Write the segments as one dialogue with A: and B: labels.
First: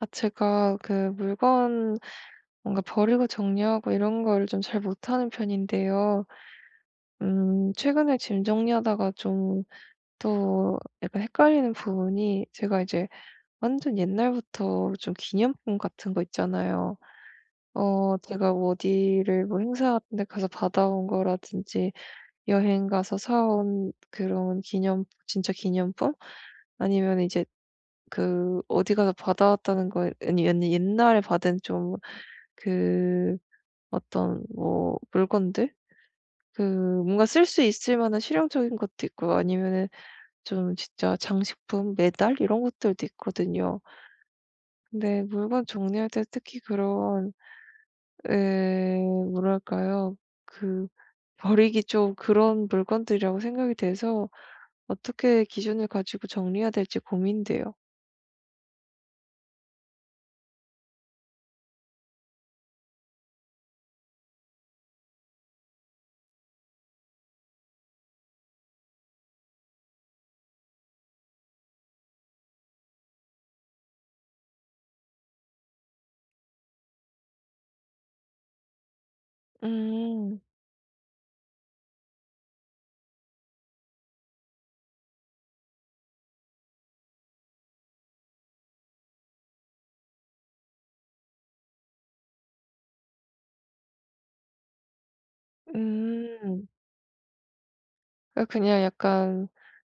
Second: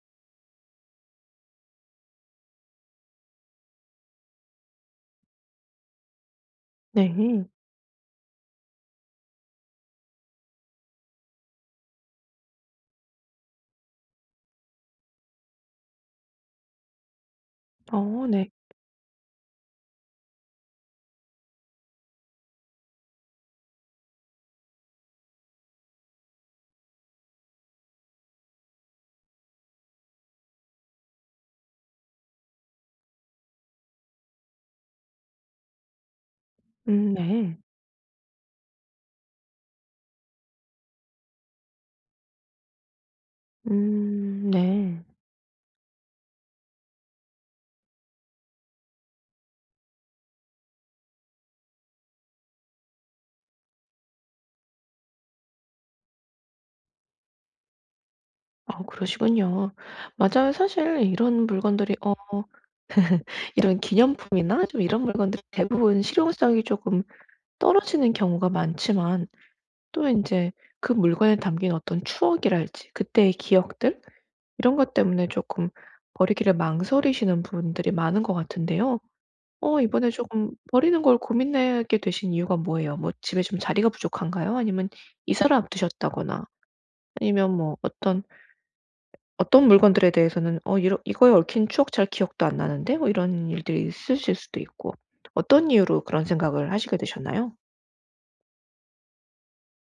A: 아 제가 그 물건 뭔가 버리고 정리하고 이런 걸 좀 잘 못하는 편인데요.
B: 네.
A: 음 최근에 짐 정리하다가 좀 또 약간 헷갈리는 부분이 제가 이제 완전 옛날부터 좀 기념품 같은 거 있잖아요. 어
B: 어, 네.
A: 제가 어디를 뭐 행사 같은 데 가서 받아 온 거라든지 여행 가서 사 온 그런 기념 진짜 기념품? 아니면 이제 그 어디 가서 받아 왔다는 거 아니 아니 옛날에 받은 좀 그 어떤 뭐 물건들? 그
B: 음
A: 뭔가 쓸
B: 네.
A: 수 있을 만한 실용적인 것도 있고 아니면은 좀 진짜 장식품 메달 이런 것들도 있거든요.
B: 음 네.
A: 근데 물건 정리할 때 특히 그런 예 뭐랄까요 그 버리기 좀 그런 물건들이라고 생각이 돼서 어떻게 기준을 가지고 정리해야 될지 고민돼요.
B: 아 그러시군요. 맞아요. 사실 이런 물건들이 어 이런 기념품이나 좀 이런 물건들이 대부분 실용성이 쪼금 떨어지는 경우가 많지만 또 인제 그 물건에 담긴 어떤 추억이랄지, 그때의 기억들 이런 것 때문에 쪼끔 버리기를 망설이시는 분들이 많은 것 같은데요. 어 이번에
A: 음.
B: 쪼금 버리는 걸 고민하게 되신 이유가 뭐예요? 뭐 집에 좀 자리가 부족한가요? 아니면 이사를 앞두셨다거나 아니면 뭐 어떤 ...어떤 물건들에 대해서는 어 이러 이거에 얽힌 추억 잘 기억도 안 나는데 뭐 이런 일들이 있으실 수도 있고. 어떤 이유로 그런
A: 음.
B: 생각을 하시게 되셨나요?
A: 아 그냥 약간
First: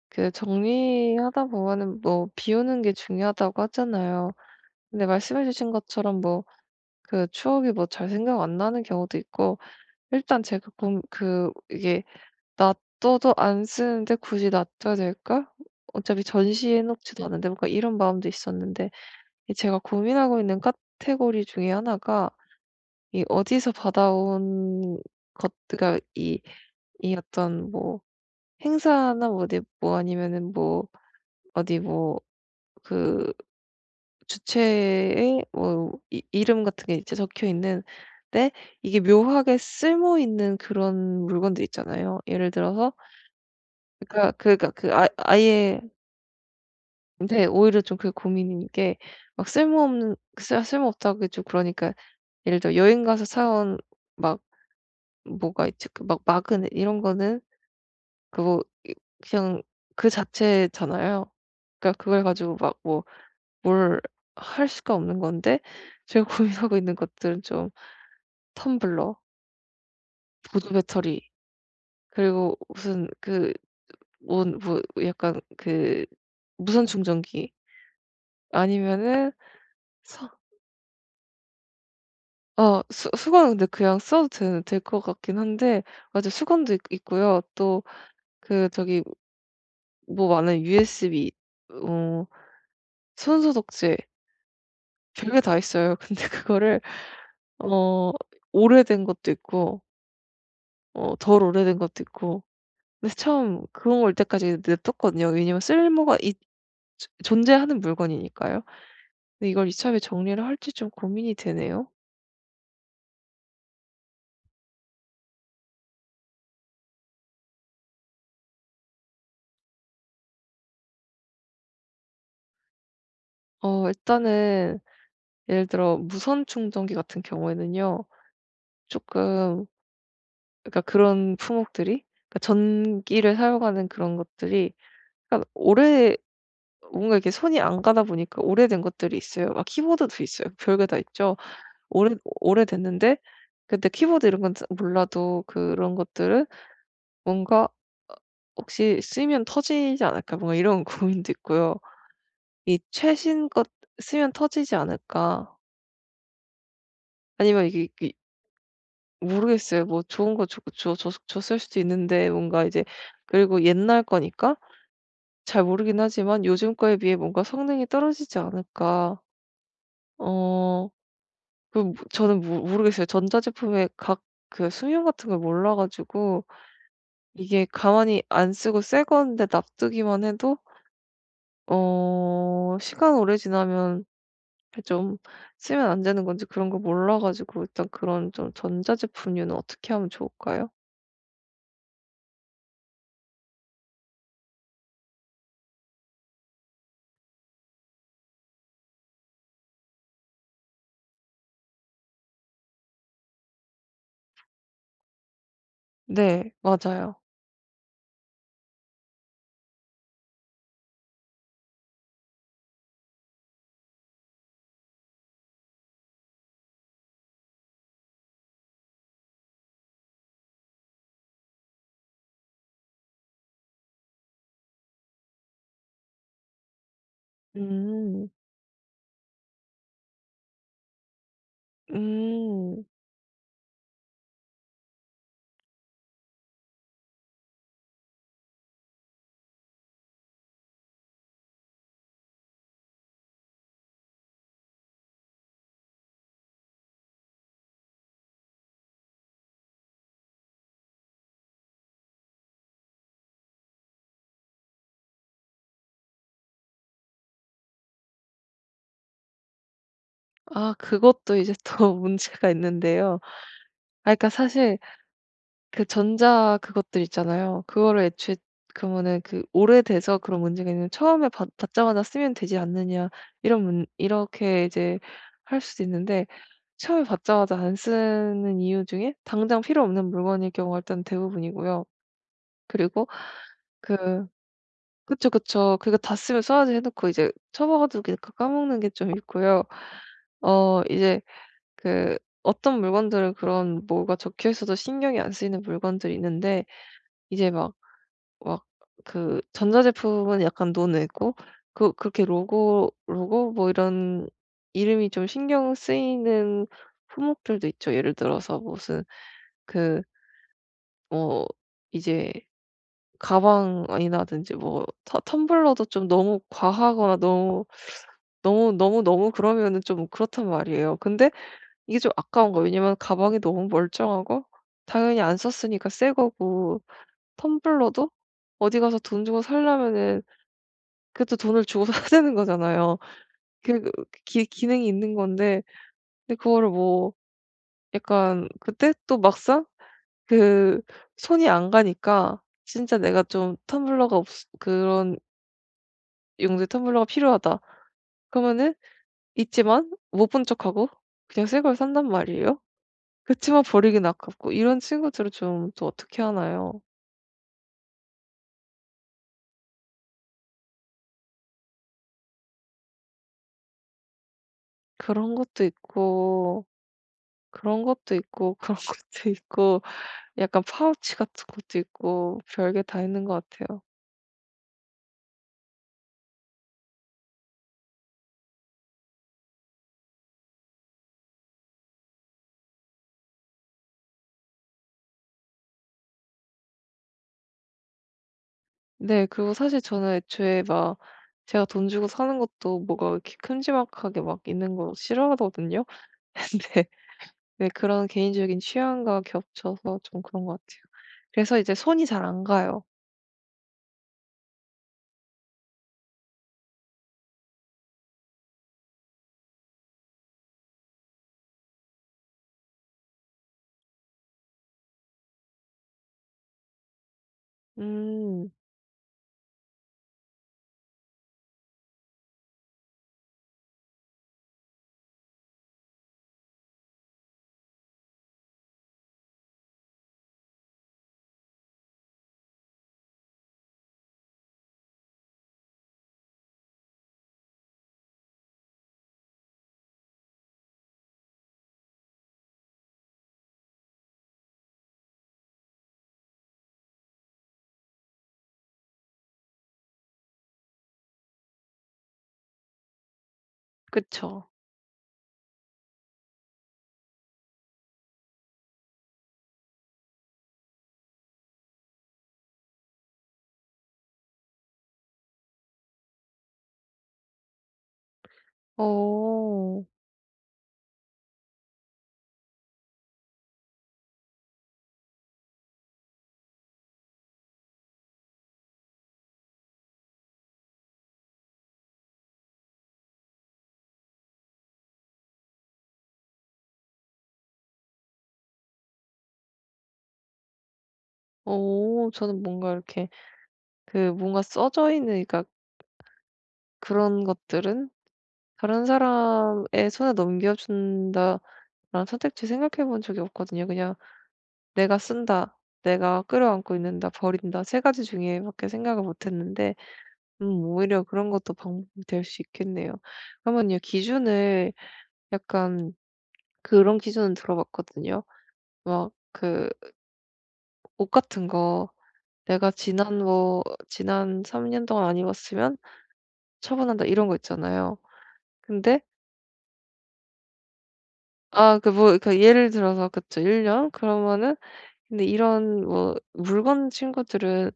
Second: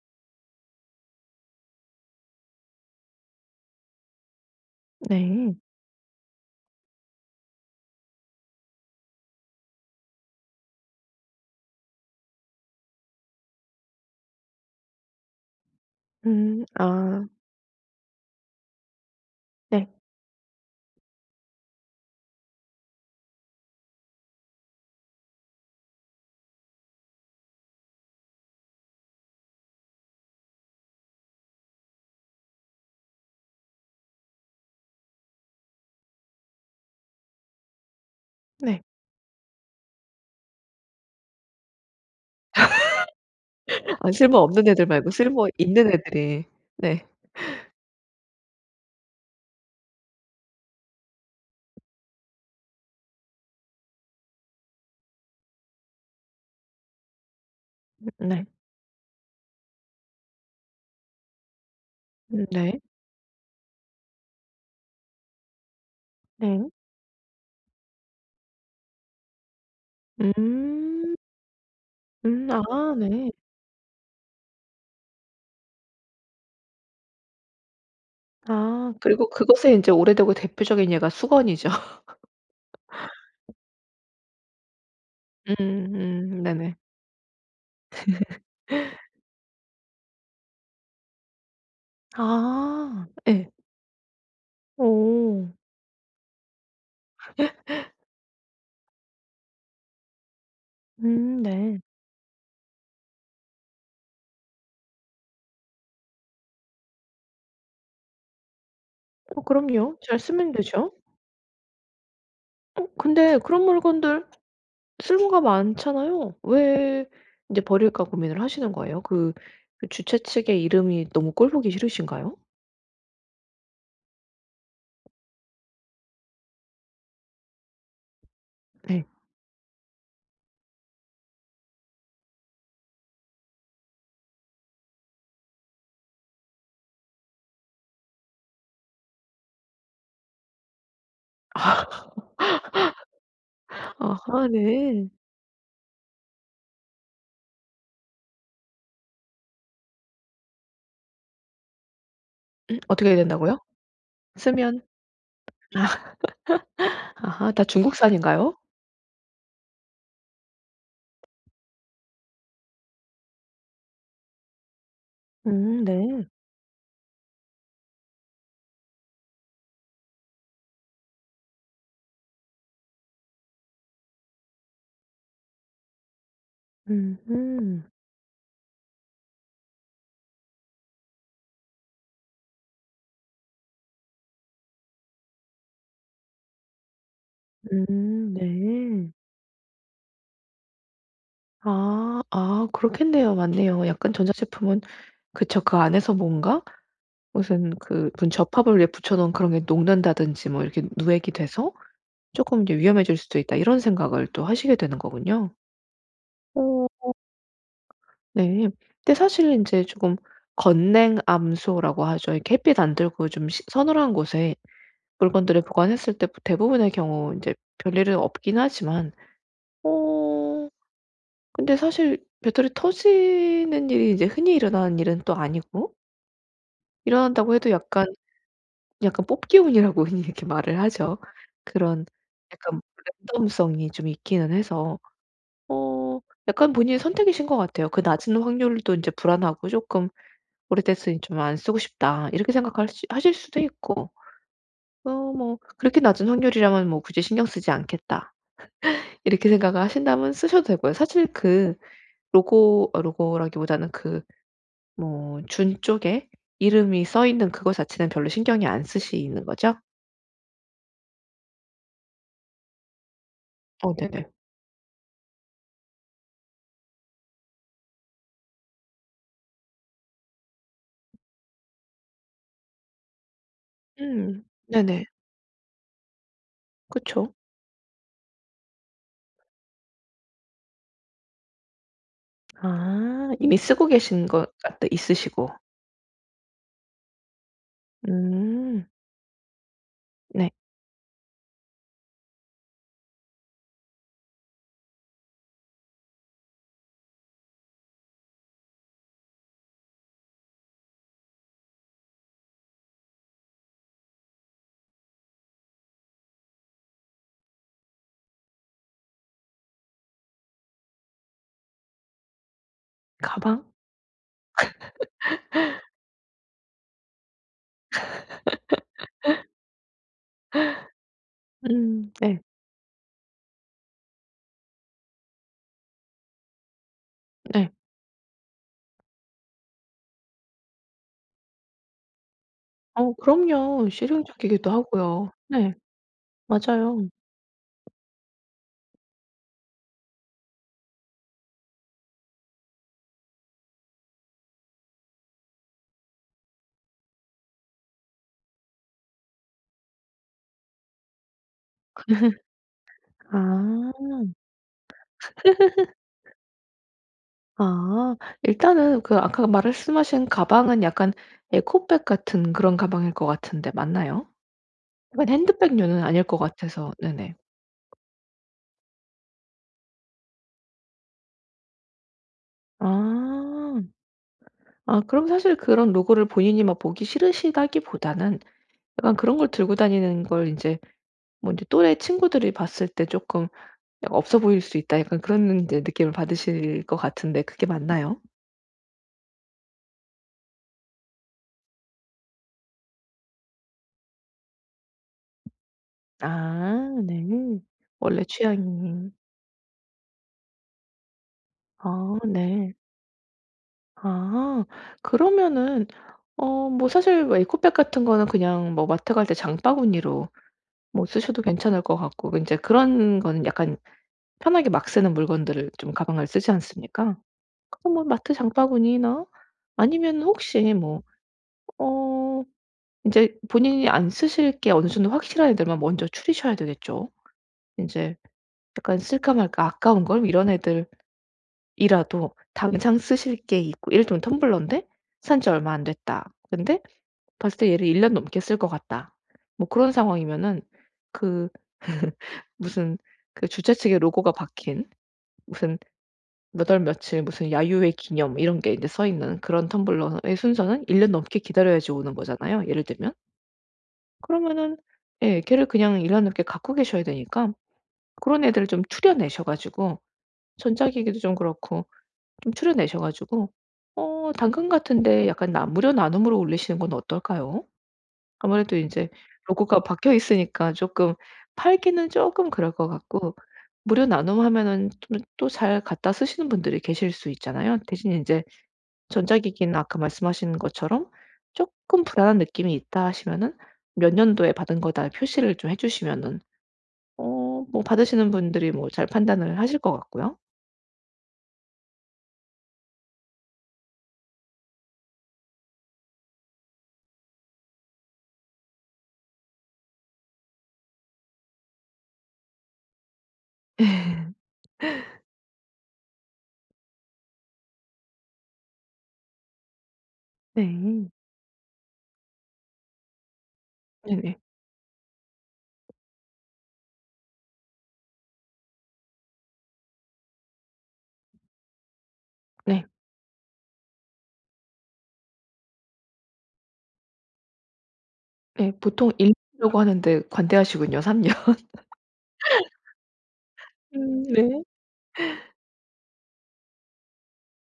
A: 그 정리하다 보면은 뭐 비우는 게 중요하다고 하잖아요. 근데
B: 네.
A: 말씀해주신 것처럼 뭐 그 추억이 뭐 잘 생각 안 나는 경우도 있고, 일단 제가 그럼 그 이게 '놔둬도 안 쓰는데 굳이 놔둬야 될까? 어차피
B: 음
A: 전시해
B: 아.
A: 놓지도 않은데.' 뭐 그니까 이런 마음도 있었는데 이 제가
B: 네.
A: 고민하고 있는 카테고리 중에 하나가 이 어디서 받아온 것 그니까 이 이 어떤 뭐 행사나 뭐 어디 뭐 아니면은 뭐 어디 뭐 그 주최에 뭐 이 이름 같은 게 이제 적혀 있는데
B: 네.
A: 이게 묘하게 쓸모있는 그런 물건들 있잖아요. 예를 들어서
B: 아
A: 그니까
B: 쓸모 없는
A: 그니까
B: 애들
A: 그 아
B: 말고 쓸모
A: 아예
B: 있는 애들이. 네.
A: 근데 오히려 좀 그게 고민인 게 막 쓸모없는 싹 쓸모없다고 하기 좀 그러니까 예를 들어 여행 가서 사 온 막 뭐가 있지? 그 막 마그넷 이런 거는
B: 네.
A: 그거 이 그냥 그 자체잖아요. 그니까 그걸 가지고 막
B: 네.
A: 뭐 뭘 할 수가 없는 건데 제가
B: 네.
A: 고민하고 있는 것들은 좀 텀블러 보조
B: 음.
A: 배터리
B: 음
A: 그리고
B: 아
A: 무슨
B: 네.
A: 그 뭔 뭐 약간 그 무선 충전기.
B: 아 그리고
A: 아니면은
B: 그것에 인제 오래되고
A: 서
B: 대표적인 예가 수건이죠.
A: 어 수 수건은 근데 그냥 써도 될 될 것 같긴
B: 음
A: 한데 맞아
B: 음
A: 수건도
B: 네네.
A: 있 있고요 또 그 저기 뭐 많아요 USB 어
B: 아 예.
A: 손소독제. 별게
B: 어.
A: 다 있어요. 근데 그거를 어 오래된 것도 있고 어
B: 음
A: 덜
B: 네.
A: 오래된 것도 있고 그래서 처음 그런 거 올 때까지 냅뒀거든요. 왜냐하면 쓸모가 있 존 존재하는 물건이니까요.
B: 어
A: 근데 이걸
B: 그럼요.
A: 이참에
B: 잘
A: 정리를
B: 쓰면
A: 할지 좀
B: 되죠.
A: 고민이 되네요.
B: 어 근데 그런 물건들 쓸모가 많잖아요? 왜 이제 버릴까 고민을 하시는 거에요? 그 그 주최 측의 이름이 너무 꼴 보기 싫으신가요?
A: 어 일단은 예를 들어 무선 충전기 같은 경우에는요
B: 네.
A: 쪼끔 그러니까 그런 품목들이 그니까 전기를 사용하는 그런 것들이 그니깐 오래 뭔가 이렇게 손이 안 가다 보니까 오래된 것들이 있어요. 막 키보드도 있어요. 별 게 다 있죠.
B: 아.
A: 오래 오래됐는데 근데 키보드 이런
B: 아하
A: 건 잘
B: 네.
A: 몰라도 그런 것들은 뭔가 '혹시 쓰면 터지지 않을까?' 뭐 이런 고민도 있고요.
B: 음
A: 이
B: 어떻게 해야
A: 최신
B: 된다고요?
A: 것 쓰면 터지지
B: 쓰면
A: 않을까?
B: 아 아하 다
A: 아니면 이게 이게
B: 중국산인가요?
A: 모르겠어요. 뭐 좋은 거 줘 줬 줬을 줬을 수도 있는데 뭔가 이제 그리고 옛날 거니까 잘
B: 음
A: 모르긴
B: 네.
A: 하지만 요즘 거에 비해 뭔가 성능이 떨어지지 않을까. 어 그 뭐 저는 모 모르겠어요. 전자제품의 각 그 수명 같은 걸 몰라 가지고 이게
B: 음흠.
A: 가만히 안 쓰고 새 건데 놔두기만 해도 어 시간 오래 지나면 그 좀 쓰면 안 되는 건지 그런 걸 몰라 가지고 일단 그런
B: 음.
A: 좀
B: 네.
A: 전자제품류는 어떻게 하면 좋을까요?
B: 아. 아 그렇겠네요. 맞네요. 약간 전자제품은 그쵸. 그 안에서 뭔가 무슨 그 '분 접합을 위에 붙여놓은 그런 게 녹는다든지 뭐 이렇게 누액이 돼서 쪼끔 이게 위험해질 수도 있다.' 이런 생각을 또 하시게 되는 거군요.
A: 네
B: 오.
A: 맞아요.
B: 네. 근데 사실 인제 쪼금 건냉암소라고 하죠. 이 햇빛 안 들고 좀 시 서늘한 곳에 물건들을 보관했을 때 대부분의 경우 이제 별일은 없긴 하지만 어 근데 사실 배터리 터지는 일이 이제 흔히 일어나는 일은 또 아니고 일어난다고 해도 약간
A: 음.
B: 약간 뽑기 운이라고 흔히 이렇게 말을 하죠. 그런 약간
A: 음.
B: 랜덤성이 좀 있기는 해서, 어 약간 본인의 선택이신 것 같아요. '그 낮은 확률도 인제 불안하고 쪼끔 오래됐으니 좀 안 쓰고 싶다.' 이렇게 생각하실 하실 수도 있고, 어 뭐 '그렇게 낮은 확률이라면 뭐 굳이 신경 쓰지 않겠다.' 이렇게 생각을 하신다면 쓰셔도 되고요. 사실 그 로고 로고라기보다는 그 뭐 준 쪽의 이름이 써 있는 그거 자체는 별로 신경이 안 쓰이시는 거죠?
A: 아 그것도 이제 또 문제가 있는데요.
B: 어
A: 아
B: 네네.
A: 그니까 사실 그 전자 그것들 있잖아요. 그거를 애초에 그러면은 그 오래돼서 그런 문제가 있는 처음에 받자마자 쓰면 되지 않느냐 이런 문
B: 음
A: 이렇게 이제
B: 네네.
A: 할 수도 있는데 처음에
B: 그쵸.
A: 받자마자 안 쓰는 이유 중에 당장 필요 없는 물건일 경우가 일단 대부분이고요. 그리고
B: 아, 이미 쓰고 계신
A: 그
B: 거 아 또
A: 그쵸,
B: 있으시고
A: 그쵸. 그거 다 쓰면 써야지 해 놓고 이제 처박아 두고 까먹는
B: 음.
A: 게 좀 있고요.
B: 네.
A: 어 이제 그 어떤 물건들은 그런 뭐가 적혀 있어도 신경이 안 쓰이는 물건들이 있는데 이제 막 막 그 전자제품은 약간 논외고 그 그렇게 로고 로고 뭐 이런 이름이 좀 신경 쓰이는 품목들도 있죠. 예를 들어서 무슨 그 뭐 이제
B: 가방?
A: 가방이라든지 뭐 터 텀블러도 좀 너무 과하거나 너무, 너무, 너무, 너무 그러면은 좀 그렇단 말이에요. 근데 이게
B: 음
A: 좀
B: 네.
A: 아까운 거예요. 왜냐면 가방이 너무 멀쩡하고 당연히 안 썼으니까 새 거고,
B: 네.
A: 텀블러도 어디 가서 돈 주고 사려면은 그것도 돈을 주고 사야 되는 거잖아요.
B: 어
A: 그
B: 그럼요.
A: 기
B: 실용적이기도
A: 기능이 있는
B: 하고요.
A: 건데
B: 네,
A: 근데 그거를
B: 맞아요.
A: 뭐 약간 그때 또 막상 그 손이 안 가니까 진짜 내가 좀 텀블러가 없어 그런 '용도의 텀블러가 필요하다.' 그러면은 있지만 못 본 척하고 그냥 새 걸 산단 말이에요. 그렇지만
B: 아.
A: 버리긴 아깝고 이런 친구들은 좀 또 어떻게 하나요?
B: 아 일단은 그 아까 말씀하신 가방은 약간 에코백 같은 그런 가방일 것 같은데 맞나요? 그건
A: 그런 것도
B: 핸드백 류는 아닐 것
A: 있고
B: 같아서. 네네.
A: 그런 것도 있고 그런 것도 있고 약간 파우치 같은 것도 있고 별 게 다 있는 것
B: 아.
A: 같아요.
B: 아 그럼 사실 그런 로고를 본인이 막 보기 싫으시다기보다는 약간 그런 걸 들고 다니는 걸 인제 뭐 인제 또래 친구들이 봤을 때 '쪼끔 없어 보일 수 있다.' 약간 그런 인제 느낌을 받으실 것 같은데 그게 맞나요?
A: 네, 그리고 사실 저는 애초에 막 제가 돈 주고 사는 것도 뭐가 이렇게 큼지막하게 막 있는 거 싫어하거든요. 근데
B: 아 네.
A: 네 그런
B: 원래
A: 개인적인
B: 취향이.
A: 취향과 겹쳐서 좀 그런 것 같아요. 그래서 이제 손이
B: 아,
A: 잘 안
B: 네.
A: 가요.
B: 아. 그러면은 어 뭐 사실 뭐 에코백 같은 거는 그냥 뭐 마트 갈 때 장바구니로 뭐 쓰셔도 괜찮을 것 같고 인제 그런 거는 약간 편하게 막 쓰는 물건들을 좀 가방을 쓰지 않습니까? 그거 뭐 마트
A: 음.
B: 장바구니나 아니면은 혹시 뭐 어 인제 본인이 안 쓰실 게 어느 정도 확실한 애들만 먼저 추리셔야 되겠죠. 인제 약간 '쓸까 말까. 아까운걸.' 이런 애들 이라도 당장 쓰실 게 있고 예를 들면 텀블러인데 '산 지 얼마 안 됐다.' 근데 봤을 때 얘를 '1 년 넘게 쓸 것 같다.' 뭐 그런 상황이면은 그 무슨 그 주최 측의 로고가 박힌 무슨 몇 월 며칠 무슨 야유회 기념 이런 게 인제 써 있는 그런 텀블러의 순서는 1 년 넘게 기다려야지 오는 거잖아요 예를 들면.
A: 그쵸.
B: 그러면은 예. 걔를 그냥 1 년 넘게 갖고 계셔야 되니까 고런 애들을 좀 추려내셔 가지고 전자기기도 좀 그렇고 좀 추려내셔 가지고 어 당근 같은 데 약간 나 무료 나눔으로 올리시는 건 어떨까요? 아무래도 이제 로고가
A: 어.
B: 박혀있으니까 쪼끔 팔기는 쪼끔 그럴 것 같고. 무료 나눔 하면은 좀 또 잘 갖다 쓰시는 분들이 계실 수 있잖아요. 대신에 인제 전자기기는 아까 말씀하신 것처럼 '쪼끔 불안한 느낌이 있다.' 하시면은 '몇 년도에 받은 거다.' 표시를 좀 해 주시면은 어 뭐 받으시는 분들이 뭐 잘 판단을 하실 것 같고요.
A: 어 저는 뭔가 이렇게 그 뭔가 써져 있는 그러니까 그런 것들은 '다른 사람의 손에 넘겨준다.'라는 선택지 생각해 본 적이 없거든요. 그냥 '내가 쓴다, 내가 끌어안고 있는다, 버린다.' 3 가지 중에 밖에 생각을 못 했는데 음 오히려
B: 네.
A: 그런 것도 방법이 될 수 있겠네요. 그러면요
B: 네네.
A: 기준을 약간 그런 기준은 들어봤거든요. 막 그 ...옷 같은 거 '내가
B: 네.
A: 지난 뭐 지난 3 년 동안 안 입었으면 처분한다.' 이런 거 있잖아요.
B: 네
A: 근데
B: 보통 1 년이라고 하는데 관대하시군요. 3 년.
A: 아 그 뭐 그 예를 들어서 그쵸 1 년
B: 음
A: 그러면은
B: 네.
A: 근데 이런 뭐 물건 친구들은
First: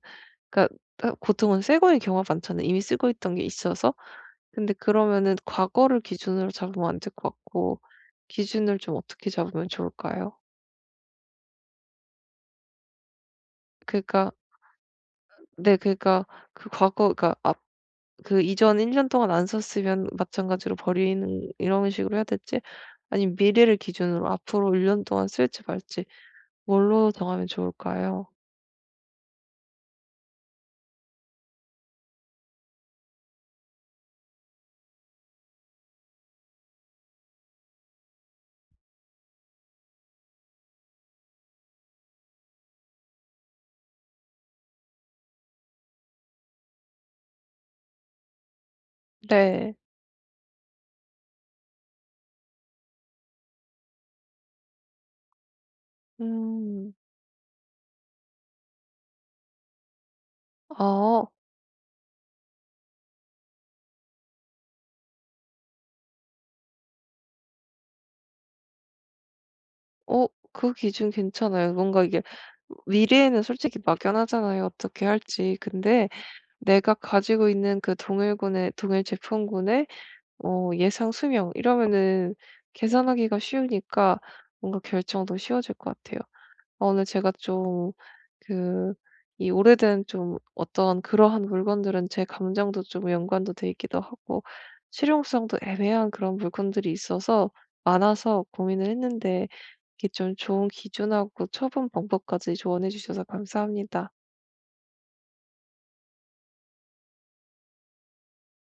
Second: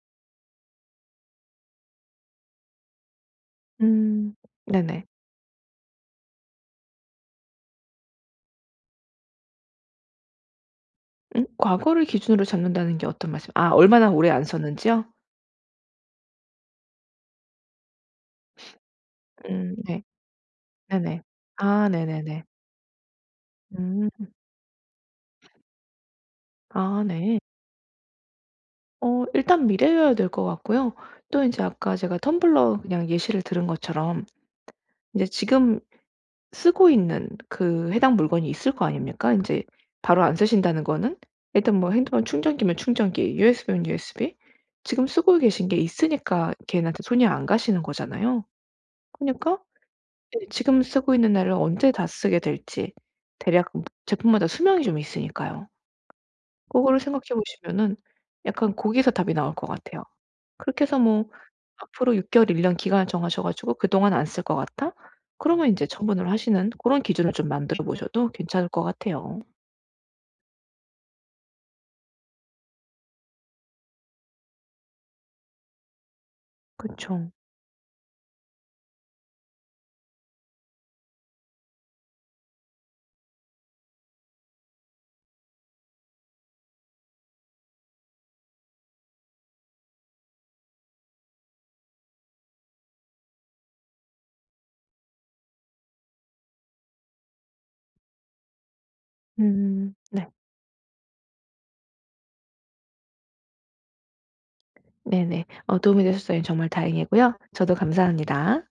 A: 그러니까 으 보통은 새거의 경우가 많잖아요, 이미 쓰고 있던 게 있어서.
B: 음 네네.
A: 근데 그러면은 과거를 기준으로 잡으면 안 될 것 같고 기준을 좀 어떻게 잡으면 좋을까요?
B: 음? 과거를 기준으로 잡는다는 게 어떤 말씀 아 얼마나 오래
A: 그니까
B: 안 썼는지요?
A: 네 그니까 그 과거 그니까 앞 그 이전 1 년 동안 안
B: 음 네.
A: 썼으면 마찬가지로
B: 네네.
A: 버리는
B: 아
A: 이런 식으로 해야
B: 네네네.
A: 될지 아니면 미래를 기준으로
B: 음.
A: 앞으로 1 년동안 쓸지 말지
B: 아
A: 뭘로
B: 네.
A: 정하면 좋을까요?
B: 어 일단 미래여야 될 것 같고요. 또 인제 아까 제가 텀블러 그냥 예시를 들은 것처럼 인제 지금 쓰고 있는 그 해당 물건이 있을 거 아닙니까? 인제 바로 안 쓰신다는 거는? 일단 뭐 핸드폰 충전기면 충전기, USB면 USB 지금 쓰고 계신 게 있으니까 걔네한테 손이 안 가시는 거잖아요. 그니까
A: 네.
B: 예, 지금 쓰고 있는 날을 언제 다 쓰게 될지 대략 제품마다 수명이 좀 있으니까요.
A: 음.
B: 그거를 생각해 보시면은 약간 거기서 답이 나올 것 같아요. 그렇게 해서 뭐
A: 아.
B: 앞으로 6 개월, 1 년 기간을 정하셔 가지고 그동안 안 쓸 것 같다? 그러면 이제 처분을 하시는 고런 기준을 좀 만들어 보셔도 괜찮을 것 같아요.
A: 어 그 기준 괜찮아요. 뭔가 이게 미래에는 솔직히 막연하잖아요, 어떻게 할지. 근데 내가
B: 그쵸.
A: 가지고 있는 그 동일군의 동일 제품군의 어 예상 수명 이러면은 계산하기가 쉬우니까 뭔가 결정도 쉬워질 것 같아요. 어 오늘 제가 좀 그 이 오래된 좀 어떤 그러한 물건들은 제 감정도 좀 연관도 돼 있기도 하고 실용성도 애매한 그런 물건들이 있어서 많아서 고민을 했는데
B: 음
A: 이렇게
B: 네.
A: 좀 좋은 기준하고 처분 방법까지 조언해 주셔서 감사합니다.
B: 네네. 어 도움이 되셨다니 정말 다행이고요. 저도 감사합니다.